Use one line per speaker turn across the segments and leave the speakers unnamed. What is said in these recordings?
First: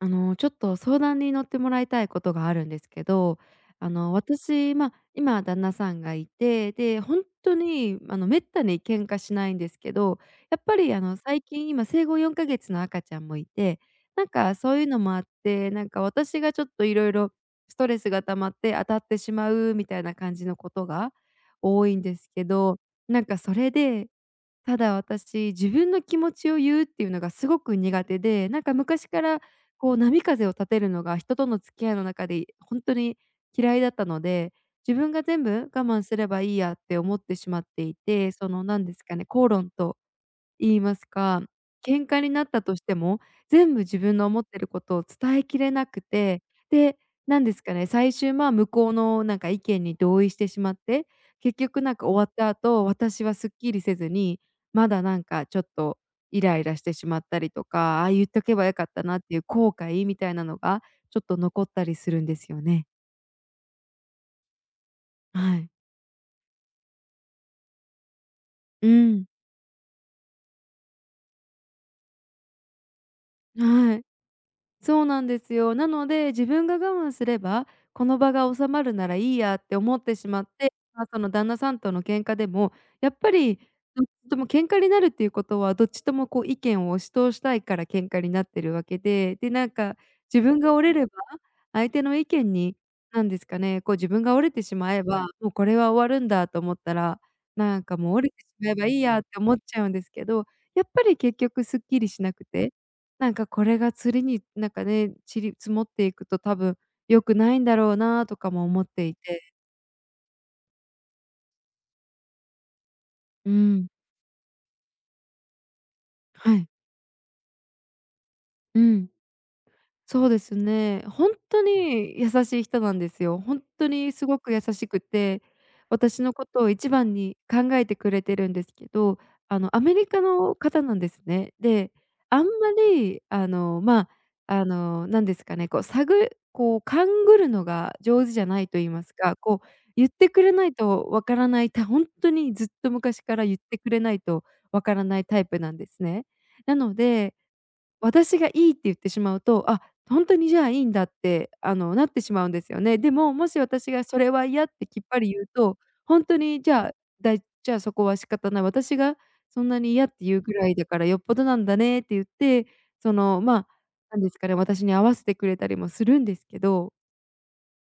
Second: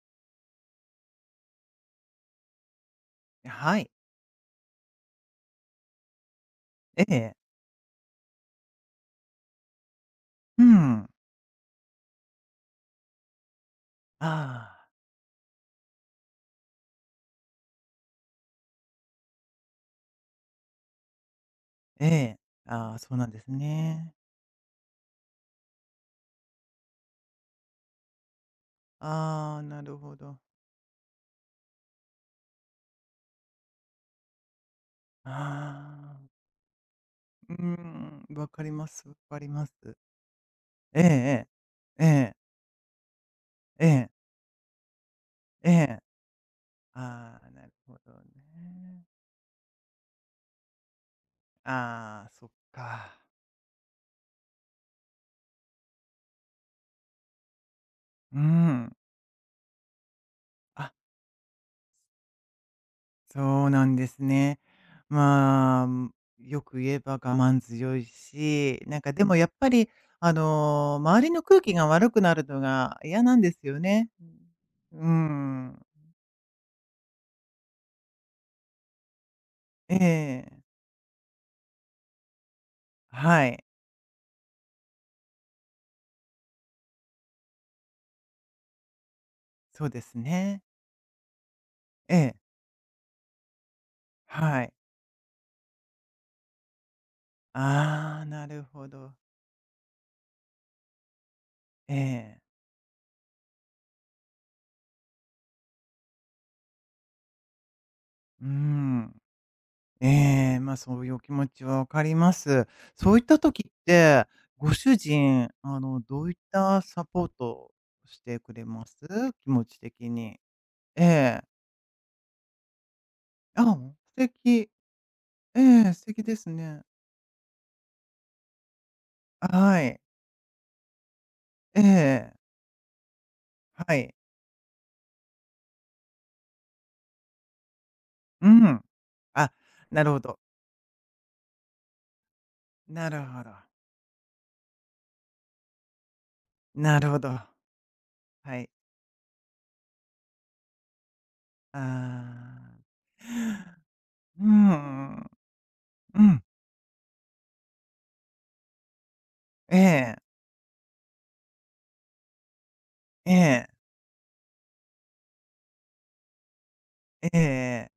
ちょっと相談に乗ってもらいたいことがあるんですけど、
はい。
私、今旦那さんがいて、で、
え
本
え。
当にめったに喧嘩しないんですけど、や
う
っぱり
ん。
最近今生後4か月の赤ちゃんもいて、なんか
あ
そういう
あ、
のもあって、なんか私がちょっといろいろストレスが溜まって当たってしまうみたいな感じのことが多いん
え
です
え。
けど、
ああ、そう
なん
なん
か
です
それで
ね。
ただ私、自分の気持ちを言うっていうのがすごく苦手で、なんか昔から
ああ、な
こ
る
う
ほ
波
ど。
風を立てるのが人との付き合いの中で本当に嫌いだったので、自分が全部我慢
あ
す
あ、
ればいいやって思ってしまっていて、
わ
そ
か
の
り
何
ま
です
す、わ
かね、
かり
口
ま
論
す。
と言いま
え
すか、
ええ
喧嘩に
え。
なったとしても、全部自
えええ
分の思ってることを伝えき
え
れ
え
なく
え。
て、で、な
あ
ん
あ、
です
なる
かね、
ほど
最終、向こう
ね。
のなんか意見に同意してしまって、結局なんか
あ
終
あ、
わっ
そ
た
っ
後、
か。
私はすっきりせずに、まだなんかちょっとイライラしてしまったりとか、ああ言っ
うー
とけばよかっ
ん。
たなっていう後悔みたいなのが
あ、
ちょっと残ったりするんですよね。
そうなんですね。
はい。
まあ、よく言えば我慢強いし、
う
なんかで
ん。
もやっぱり、周りの空気が悪くなるのが嫌なんですよ
はい。
ね。
そ
う
う
ー
なんですよ。
ん。
なので、自分が我慢すれば、この場が収まるならいいやって
え
思ってしまっ
え。
て、その旦那さんとの喧嘩でも、やっぱ
は
り
い。
どっちとも喧嘩になるっていうことは、どっちともこう意見を押し通したいから喧嘩になってるわけで、で、なん
そう
か
です
自分
ね。
が折れれば、相手
え
の意
え。
見に、なんですかね、こう自分が折れて
はい。
しまえば、もうこれは終わるんだと思ったら、なんかもう
ああ、
折れて
な
し
る
まえ
ほ
ばいい
ど。
やって思っちゃうんですけど、やっぱり結局すっ
え
きりしなく
え。
てなんかこれが釣りになんかね、ちり積もっていくと多分良くないんだろうなと
うー
かも思って
ん。
いて。
ええ、そういうお気持ちはわかります。そういった
う
時っ
ん。
て、ご主人、どういっ
はい。
たサポートをしてくれ
う
ます？
ん。
気持ち的
そうで
に。
すね。
え
本
え。
当に優しい人なんですよ。本
あ、
当
素
にすごく優
敵。
しくて、
ええ、素敵
私の
で
こ
す
とを
ね。
一番に考えてくれてるんですけど、ア
は
メ
い。
リカの方なんですね。
え
で、
え、
あんまり、あの、
は
ま、あ
い。
あの、なんですかね、こう、勘ぐるのが上手じゃ
う
ないと
ん。
言いますか、
あ、
こう、
な
言っ
るほ
て
ど。
くれないとわからない、本当にずっと
なる
昔か
ほ
ら
ど。
言ってくれないとわからないタイプなんですね。なの
なるほ
で
ど。
私が
はい。
いいって言ってしまうと、あ、本当にじゃあいいんだって、
あ
なってしまうんですよ
あ。
ね。でも、もし私がそれ
う
は嫌ってきっ
ん。
ぱり言うと、
う
本当
ん。
にじゃあ、じゃあそこは仕方ない、私がそん
え
なに嫌っ
え、
て言うぐらいだからよっぽどなんだねって言って、そ
え
の、まあ、
え、
なんですかね、私に合わせてくれたりもするんですけど、
ええええ、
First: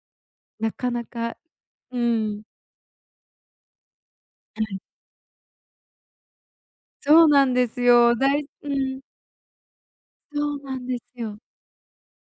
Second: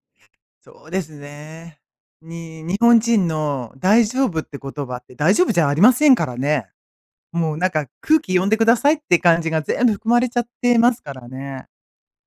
な
そう
か
で
な
す
か
ね。
うん、
に日本人の「大丈夫」って言葉って大丈夫じゃありませんからね。
そうな
も
ん
う
で
なん
す
か
よ。
空気読んでく
う
ださいっ
ん、
て感じが全部含まれちゃっ
そうな
て
ん
ま
で
す
す
から
よ。
ね。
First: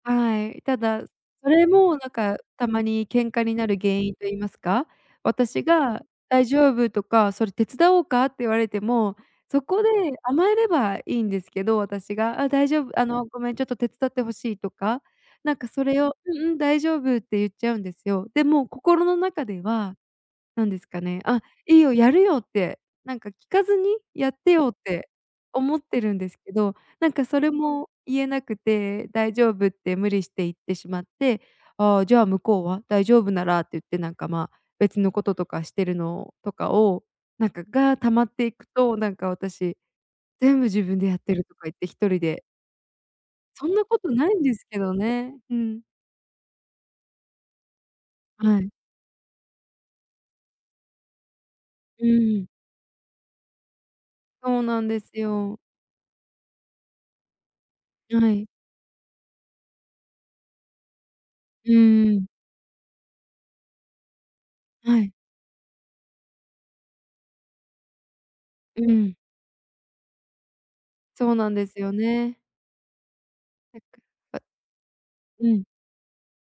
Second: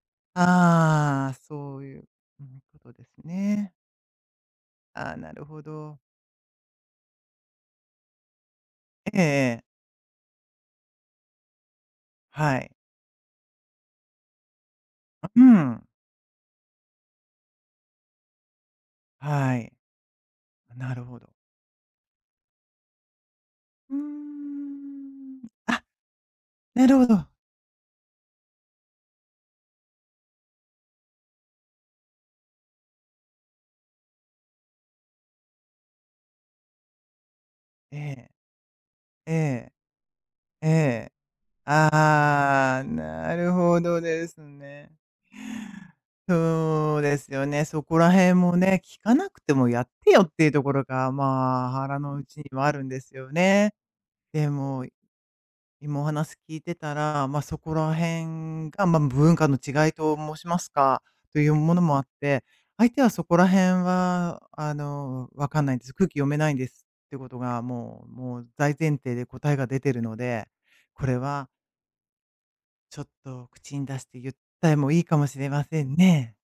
はい、ただ、
ああ、
それ
そう
も
いう、
なんか
うん、
た
こ
ま
とで
に
す
喧嘩にな
ね。
る原因と言いますか、
ああ、なるほ
私
ど。
が「大丈夫」とか「それ手伝おうか？」って言われても、
ええ
そ
ええ。
こで甘えればいいんですけど、私が「あ、
は
大
い。
丈夫、あの、ごめん、ちょっと手伝ってほしい」とか、
う
なんか
ん。
それを「うんうん、大丈夫」って言っちゃうんですよ。でも心の中
は
で
い。
はなんです
な
か
るほ
ね。
ど。
あ、いいよ、やるよって、なんか聞かずに
うー
やってよって
ん。
思っ
あ、
てるんですけど、
なるほ
なんか
ど。
それも言えなくて、大丈夫って無理して言ってしまって、ああ、じゃあ向こうは大丈夫ならって言って、なんか別のこととかしてるのとかを、なんか
え
が溜まっ
え、
ていくと、なんか
ええ、
私、全部
え
自分で
え。
やってるとか言って一人で、
ああ、なる
そん
ほ
なこ
ど
と
で
ない
す
んですけ
ね。
どね。うん。
そうですよね。そこら辺も
はい。
ね、聞かなくてもやってよっていうところが、まあ、腹
う
の内に
ん。
はあるんですよね。で
そうな
も、
んですよ。
今お話聞いてたら、まあ、そこら
はい。
辺が、まあ、文化の違いと申しますか、という
う
ものもあっ
ん。
て、相手はそこら辺は、
はい。
わかんないんです。空気読めないんですってことが、もう大
う
前提
ん。
で答えが出てるので、これ
そう
は
なんですよね。
ちょっと口
なん
に
か、
出して言っ
あ
たりもいいかもし
う
れ
ん。
ませんね。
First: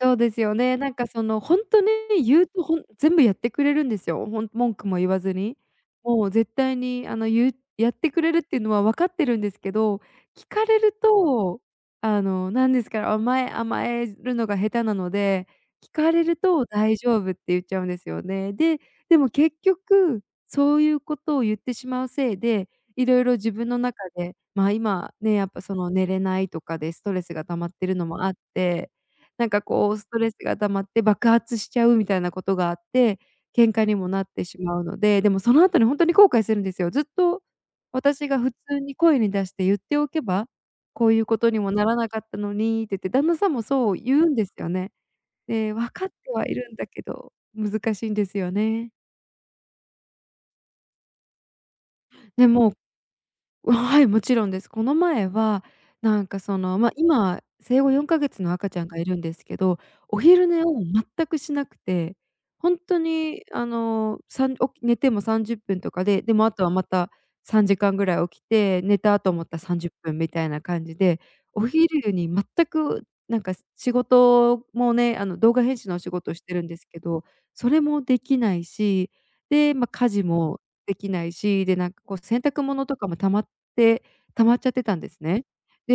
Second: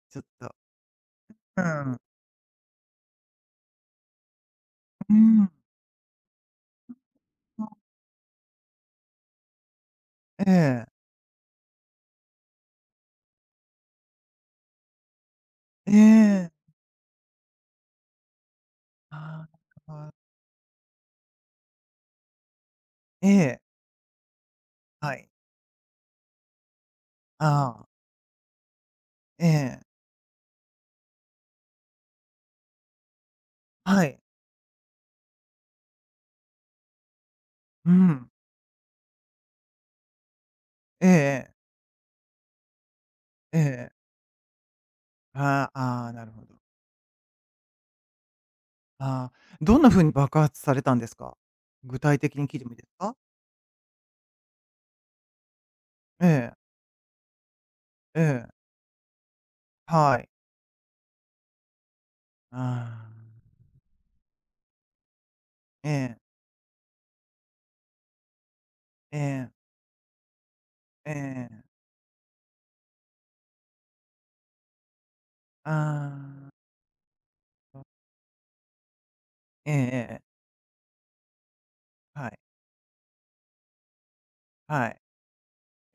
そう
ちょっ
です
と。
よね。なんかそのほ
う
んとね、
ん。
言うと全部やってくれるんですよ。文句も言
う
わず
ん。
に。もう絶対に
ん
やってくれるっていうのは分かってるんですけど、聞
え
かれ
え。
ると、あの、なんですか、甘えるのが下手なので、聞
え
かれる
え。
と「大丈夫」って言っちゃうんですよね。で、でも
あ
結
あ、
局、そういうことを言ってしまうせいで、いろい
え
ろ自
え、
分の中で、今
はい。
ね、やっぱその寝れないとかでストレスが溜まっ
あ
て
あ、
るのもあって
え
なんか
え、
こうストレスが溜まって爆発しちゃうみたいなことがあって、喧嘩に
は
も
い。
なってしまうので、でもその後に本当に後悔するんですよ。ずっと
う
私
ん。
が普通に声に出して言っておけば、こういうこ
ええ
とにもならなかったのにって言って、旦那さん
え
も
え、
そう言うんですよね。
あ
で、
あ、
分か
あ
っ
あ、な
て
るほ
はい
ど。
るんだけど、難しいんですよね。
ああ、どんな風に爆発されたんですか？具体的に
で
聞いてもい
も
いですか？
うわ、はい、もちろんです。この前は、な
え
んかそ
え、
の、今、生後4
え
か月
え、
の赤ちゃんがいるんですけど、
は
お
い。
昼寝を全くしなくて、本当
ああ、
にあの、さん起き寝ても30分
え
とか
え、
で、でもあとはまた3時間ぐらい起きて、寝
え
たと思っ
え、
た30分みたいな感じ
え
で、
え、
お昼に全くなんか仕事もね、あの動画
あ
編集のお仕事をし
あ、
てるんですけど、それもできないし、
ええ
で、
ええ
家
え
事
え、
もできないし、で、なんかこう
はい、
洗濯物とかもて溜まっちゃって
は
たん
い。
ですね。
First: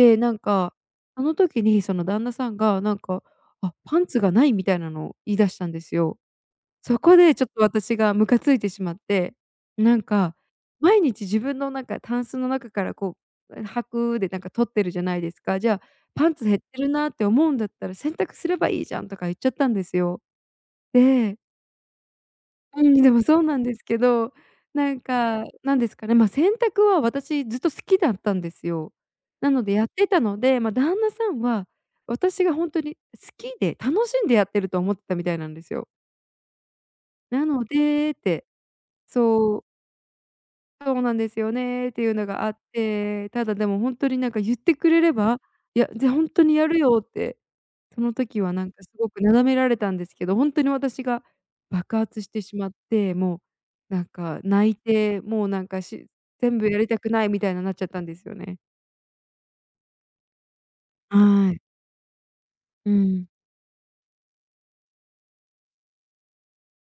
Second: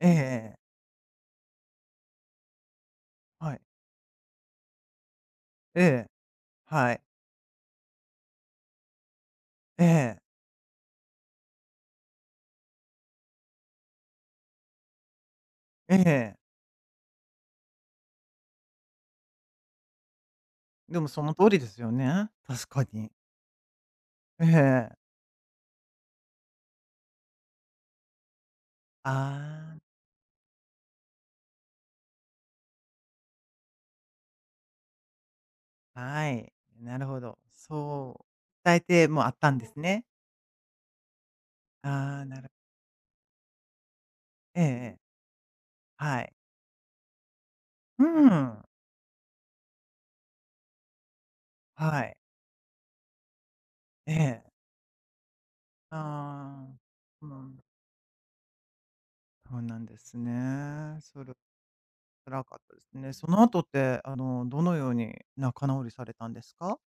えええ
なん
え、
か、あの時にその旦那さんがなんか、
はい。
「あ、パンツがない」みたいなのを言い出したんで
え
す
え、
よ。
は
そ
い。
こでちょっと私がムカついてしまって、
え
なん
え、
か、毎日自分のなんかタンスの中からこう、履くでなんか取ってるじゃないですか。じゃあ、
え
パン
え。
ツ減ってるなって思うんだったら洗濯すればいいじゃんとか言っちゃったんですよ。
でもその
で
通りですよね、確
う
か
ん、
に。
でもそうなんですけど、
ええ。
なんか、なんですかね、洗濯は私ずっと好きだったんですよ。なので
あ
やってたので、旦那さんは私がほんとに好きで楽しんでやってると思ってたみたいなんですよ。
あ、はい。なるほど。
なのでっ
そ
て、
う、伝えてもあった
そ
ん
う
ですね。
そうなんですよねっていう
ああ、
のがあって、ただでも本当になんか言っ
ええ
てく
ええ、
れれば、いや、じゃ、
は
ほ
い。
にやるよって、そ
う
の時は
ん、
なんかすごくなだめられたんですけど、本当に私が爆
はい。
発してしまって、もうなん
え
か
え。
泣いて、もうなんか
あ
し全部
あ、
やりたくな
そ
い
うな
みたい
ん、
ななっちゃったんですよね。
そうなんですね。それ
はい。
辛かったで
う
すね。
ん。
その後って、どのように仲直りされたんですか？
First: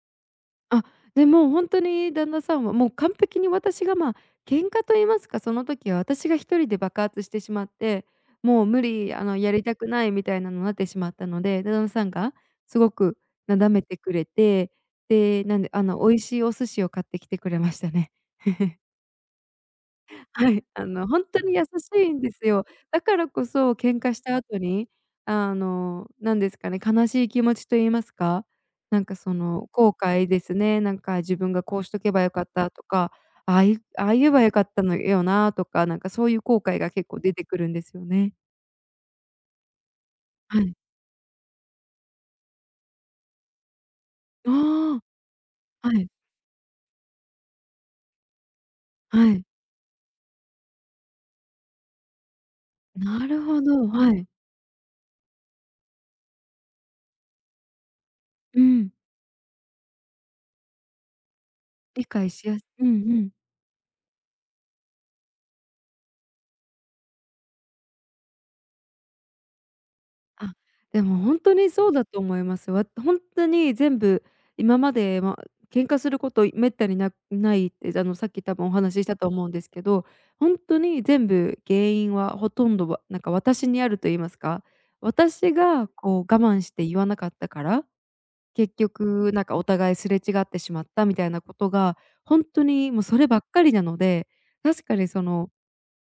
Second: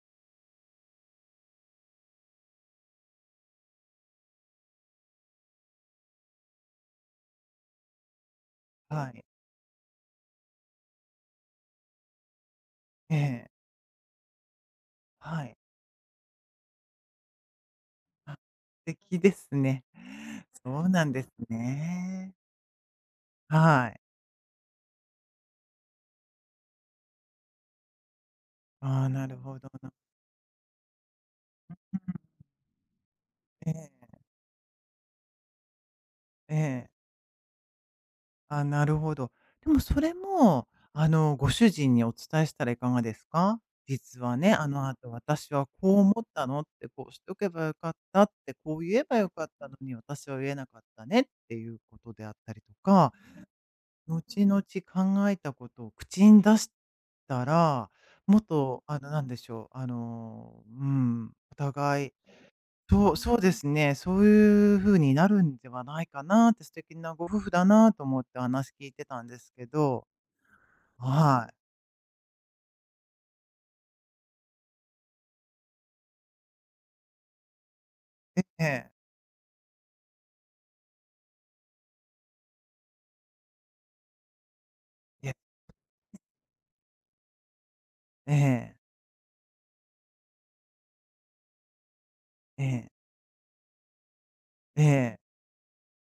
あ、でも本当に旦那さんはもう完璧に私が、喧嘩と言いますか、その時は私が一人で爆発してしまって、もう無
は
理、
い。
あの、やりたくないみたいなのになってしまったので、で、旦那さんがすご
え
く
え、
なだめてくれて、
は
で、
い。
なんで、あの、美味しいお寿司を買ってきてくれましたね。
素敵ですね。
はい、
そ
あ
うな
の、
ん
ほ
で
ん
す
とに優しいんで
ね。
すよ。だからこそ
は
喧
い。
嘩した後に、なんですかね、悲しい気持ちと言いますか、
ああ、な
そ
るほ
の、
ど
後
な。
悔ですね、自分が
う
こうしとけば
ん、
良かったとか、ああ
え
い
え、
ああ言えば良かったのよなとか、なんかそういう
え
後悔が
え。
結構出てくるんですよね。
あ、なるほど。でもそれ
は
も、
い。
ご主人にお伝えしたらいかがですか？実はね、あの
あ
後私は
あ、は
こう
い、
思ったのって、こうしとけばよかったって、こう言えばよ
は
か
い。
ったのに、私は言えなかったねっていうことであったりとか、
なるほど、はい。
後々考えたことを口に出したら、もっ
う
と、
ん。
なんでしょう、お
理
互い、
解しやす
そう
ん。
そうですね、そういう風になるんではないかなって、素敵なご夫婦だなと思って話聞いてたんですけど、
あ、でも本
は
当
い。
にそうだと思います。本当に全部今まで、まあ、喧嘩することめったにないって、あの、さっき多
え
分お
え、
話ししたと思うんですけど、本当に全部原因はほとんどは、なんか私にあると言いますか、
ええ、
私がこう我慢して言わなかったから、
え
結
え、
局なんかお互いすれ違ってしまったみたいなことが、本当
ええ、
にもうそればっかりなので、
え
確かに
え、
その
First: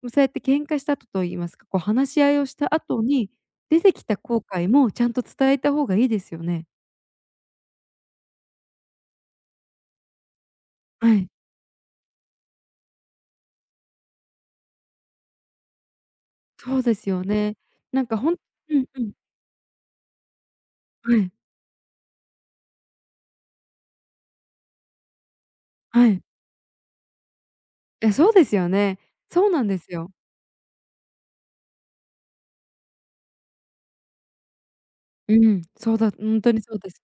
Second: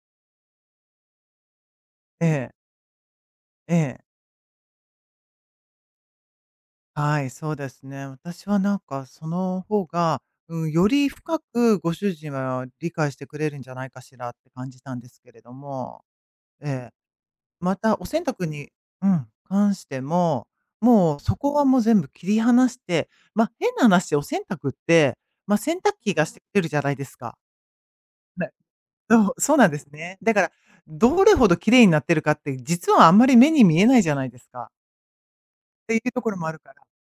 そうやって喧嘩した後と言いますか、こう話し
え
合いを
え、
した後に、
え
出てき
え。
た後悔もちゃんと伝えた方がいいですよね。
はい、そうですね。私はなんかその方が、うん、より
はい、
深くご主人は理解してくれるんじゃないかしらって感じたんですけれども、
そう
ええ、
ですよね。
また
な
お
んか
洗
ほん
濯に、
うんう
う
ん、
ん、関しても、も
は
う
い、
そこはもう全部切り離して、変な話、お洗濯って、ま、洗濯
は
機
い。
がしてくれるじゃないですか。
え、そうで
ね、
すよね。
そう、
そう
そう
なん
なんで
で
す
すよ。
ね。だから、どれほど綺麗になってるかって、実はあんまり目に見えないじゃないですか。
うん、
って
そう
い
だ、
うと
ほ
ころ
ん
も
と
ある
に
か
そう
ら、
です。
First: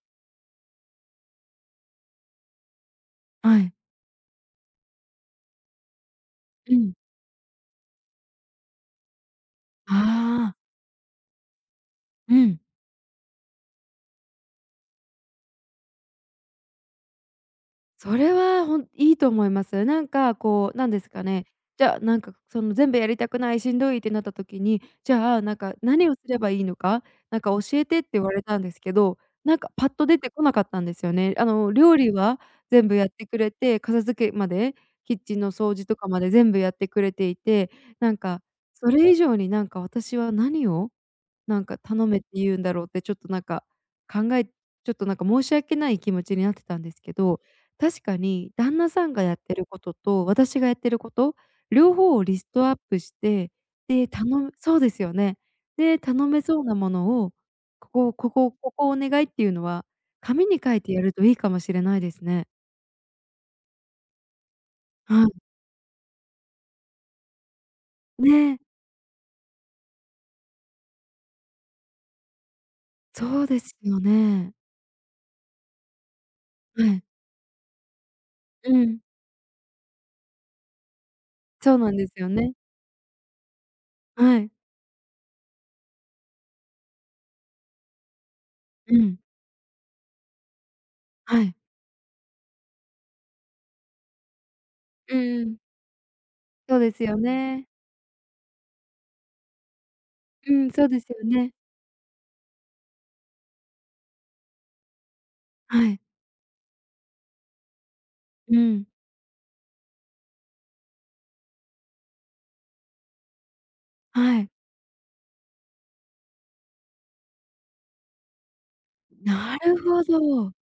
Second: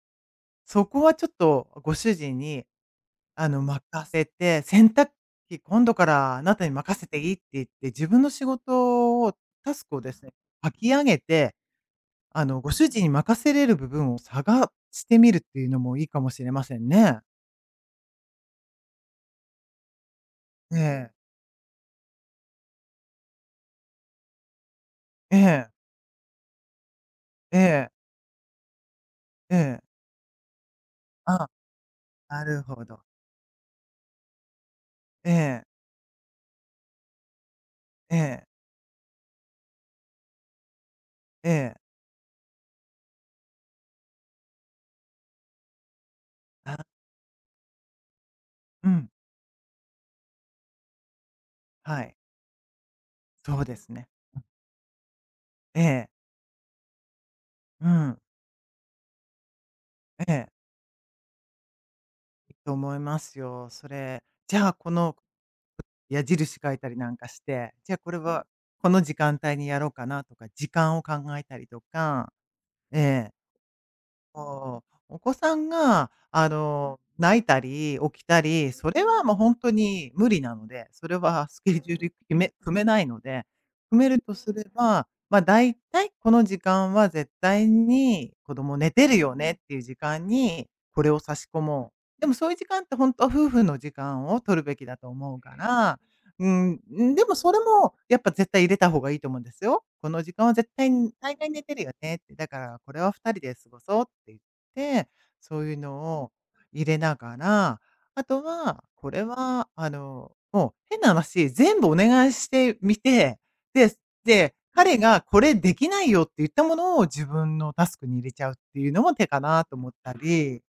そこはちょっとご主人に
はい。
任せて、洗濯機今度からあなたに
うん。
任せていいって言って、自分の仕事を、タス
あ
クをですね、
あ、
書き上げて、
うん。
ご主人に任せれる部分を探してみるっていうのもいいかもしれませんね。
それはいいと思います。なんかこ
え
う、なんです
え、
かね、じゃあ、なんかその全部やりたくない、しんどいってなった時に、じゃ
え
あ、なん
え、
か何をすればいいのか、なんか
え
教え
え、
てって言われたんですけど、
え
なんか
え。
パッと出てこなかったんですよね。あ
あ、
の料理は
なるほ
全部
ど。
やってくれて、片付けまで、キッ
え
チンの
え、
掃除とかまで全部やってくれていて、な
え
んか
え、
それ以上になんか私は何を
え
なんか
え。
頼めって言うんだろうってちょっとなんかちょっとなんか申し訳ない気持ちになってた
あ、
んですけど、確かに旦
う
那さ
ん、
んがやってることと私がやってること、両
はい、
方をリストアップして、
そうですね。
で、頼むそうですよね。
え
で、
え、
頼めそうなものを、
う
ここ
ん、
ここここお願いっていうのは、
え
紙
え、
に書いてやるといいかもしれないですね。
いいと思いますよ、それ。じゃあ、この
はい。
矢印書いたりなんかして、じゃあこれは
ねえ、
この時間帯にやろうかなとか、時間を考えたりとか、ええ、
そうですよね。
おお子さんが、
はい。
泣いたり起きたり、
う
そ
ん、
れはもう本当に無理なので、それはスケ
そう
ジ
な
ュ
ん
ー
です
ル
よ
決
ね。
め組めないので、組めると
は
す
い。
れば、ま、大体この時間は絶対に子供寝
う
てる
ん。
よねっていう時間にこれを差
は
し
い。
込もう。でもそういう時間って本当は夫婦の時間を取るべきだと
うん
思う
う
か
ん。
ら、う
そ
ん、
うですよ
でもそれ
ね。
もやっぱ絶対入れた方がいいと思うんですよ。この時間
う
は絶
ん、そう
対
です
に
よ
大概
ね。
寝てるよねって、だからこれは二人で過ごそうって言って、そういう
はい。
のを入れながら、あと
う
は、
ん。
これはもう変な話、全部お願いしてみて、で
はい。
で、彼がこれできないよって言ったものを自分のタスクに入れちゃうっていうのも手か
な
なと
る
思っ
ほ
た
ど。
り、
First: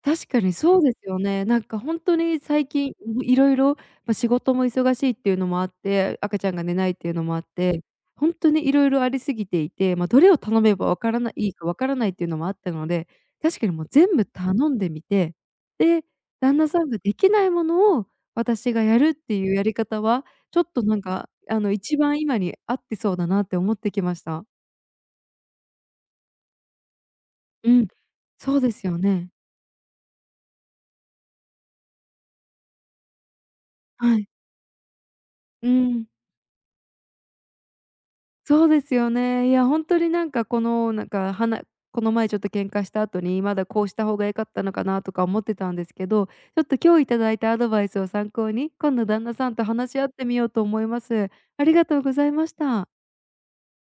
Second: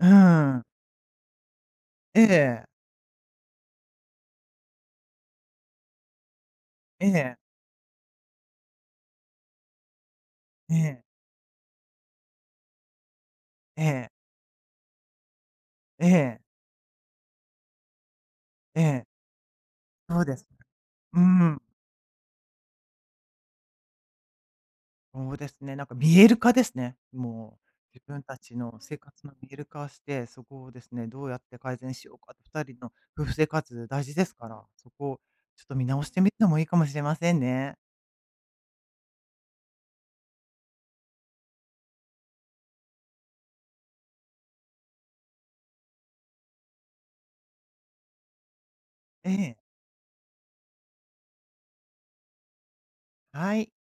う
確かに
ん。
そうですよね。なんかほんと
え
に最
え、
近、ろいろま、仕事も忙しいっていうのもあって、赤ちゃんが寝ないっ
え
ていうのも
え、
あって、ほんとにいろいろありすぎていて、ま、どれを頼
え
めばわ
え、
からないいいかわからないっていうのもあったので、確かにも
え
う全
え、
部頼んでみて、で、
ええ、
旦那さんができないものを私
え
がや
え、
るっていうやり方
そう
は、
です。
ちょっとなん
う
か、
ん、
一番今に合ってそうだなって思ってきました。
そうですね、なんか見える化ですね。もう、
うん、
自分た
そ
ち
うで
の
す
生
よ
活
ね。
の見える化をして、そこをですね、どうやって改善しようかとて、人の夫婦生活大事
は
で
い。
すから、そこをちょっ
う
と見直
ん、
してみてもいいかもしれませんね。
そうですよね。いや、ほんとになんかこの、この前ちょっと喧嘩した後に、まだこうした方が良かったのかなとか思ってたんですけど、ちょっと今日いただいたアドバイスを参考に、今度旦
え
那さん
え、
と話し合ってみようと思います。ありがとうございました。
はい。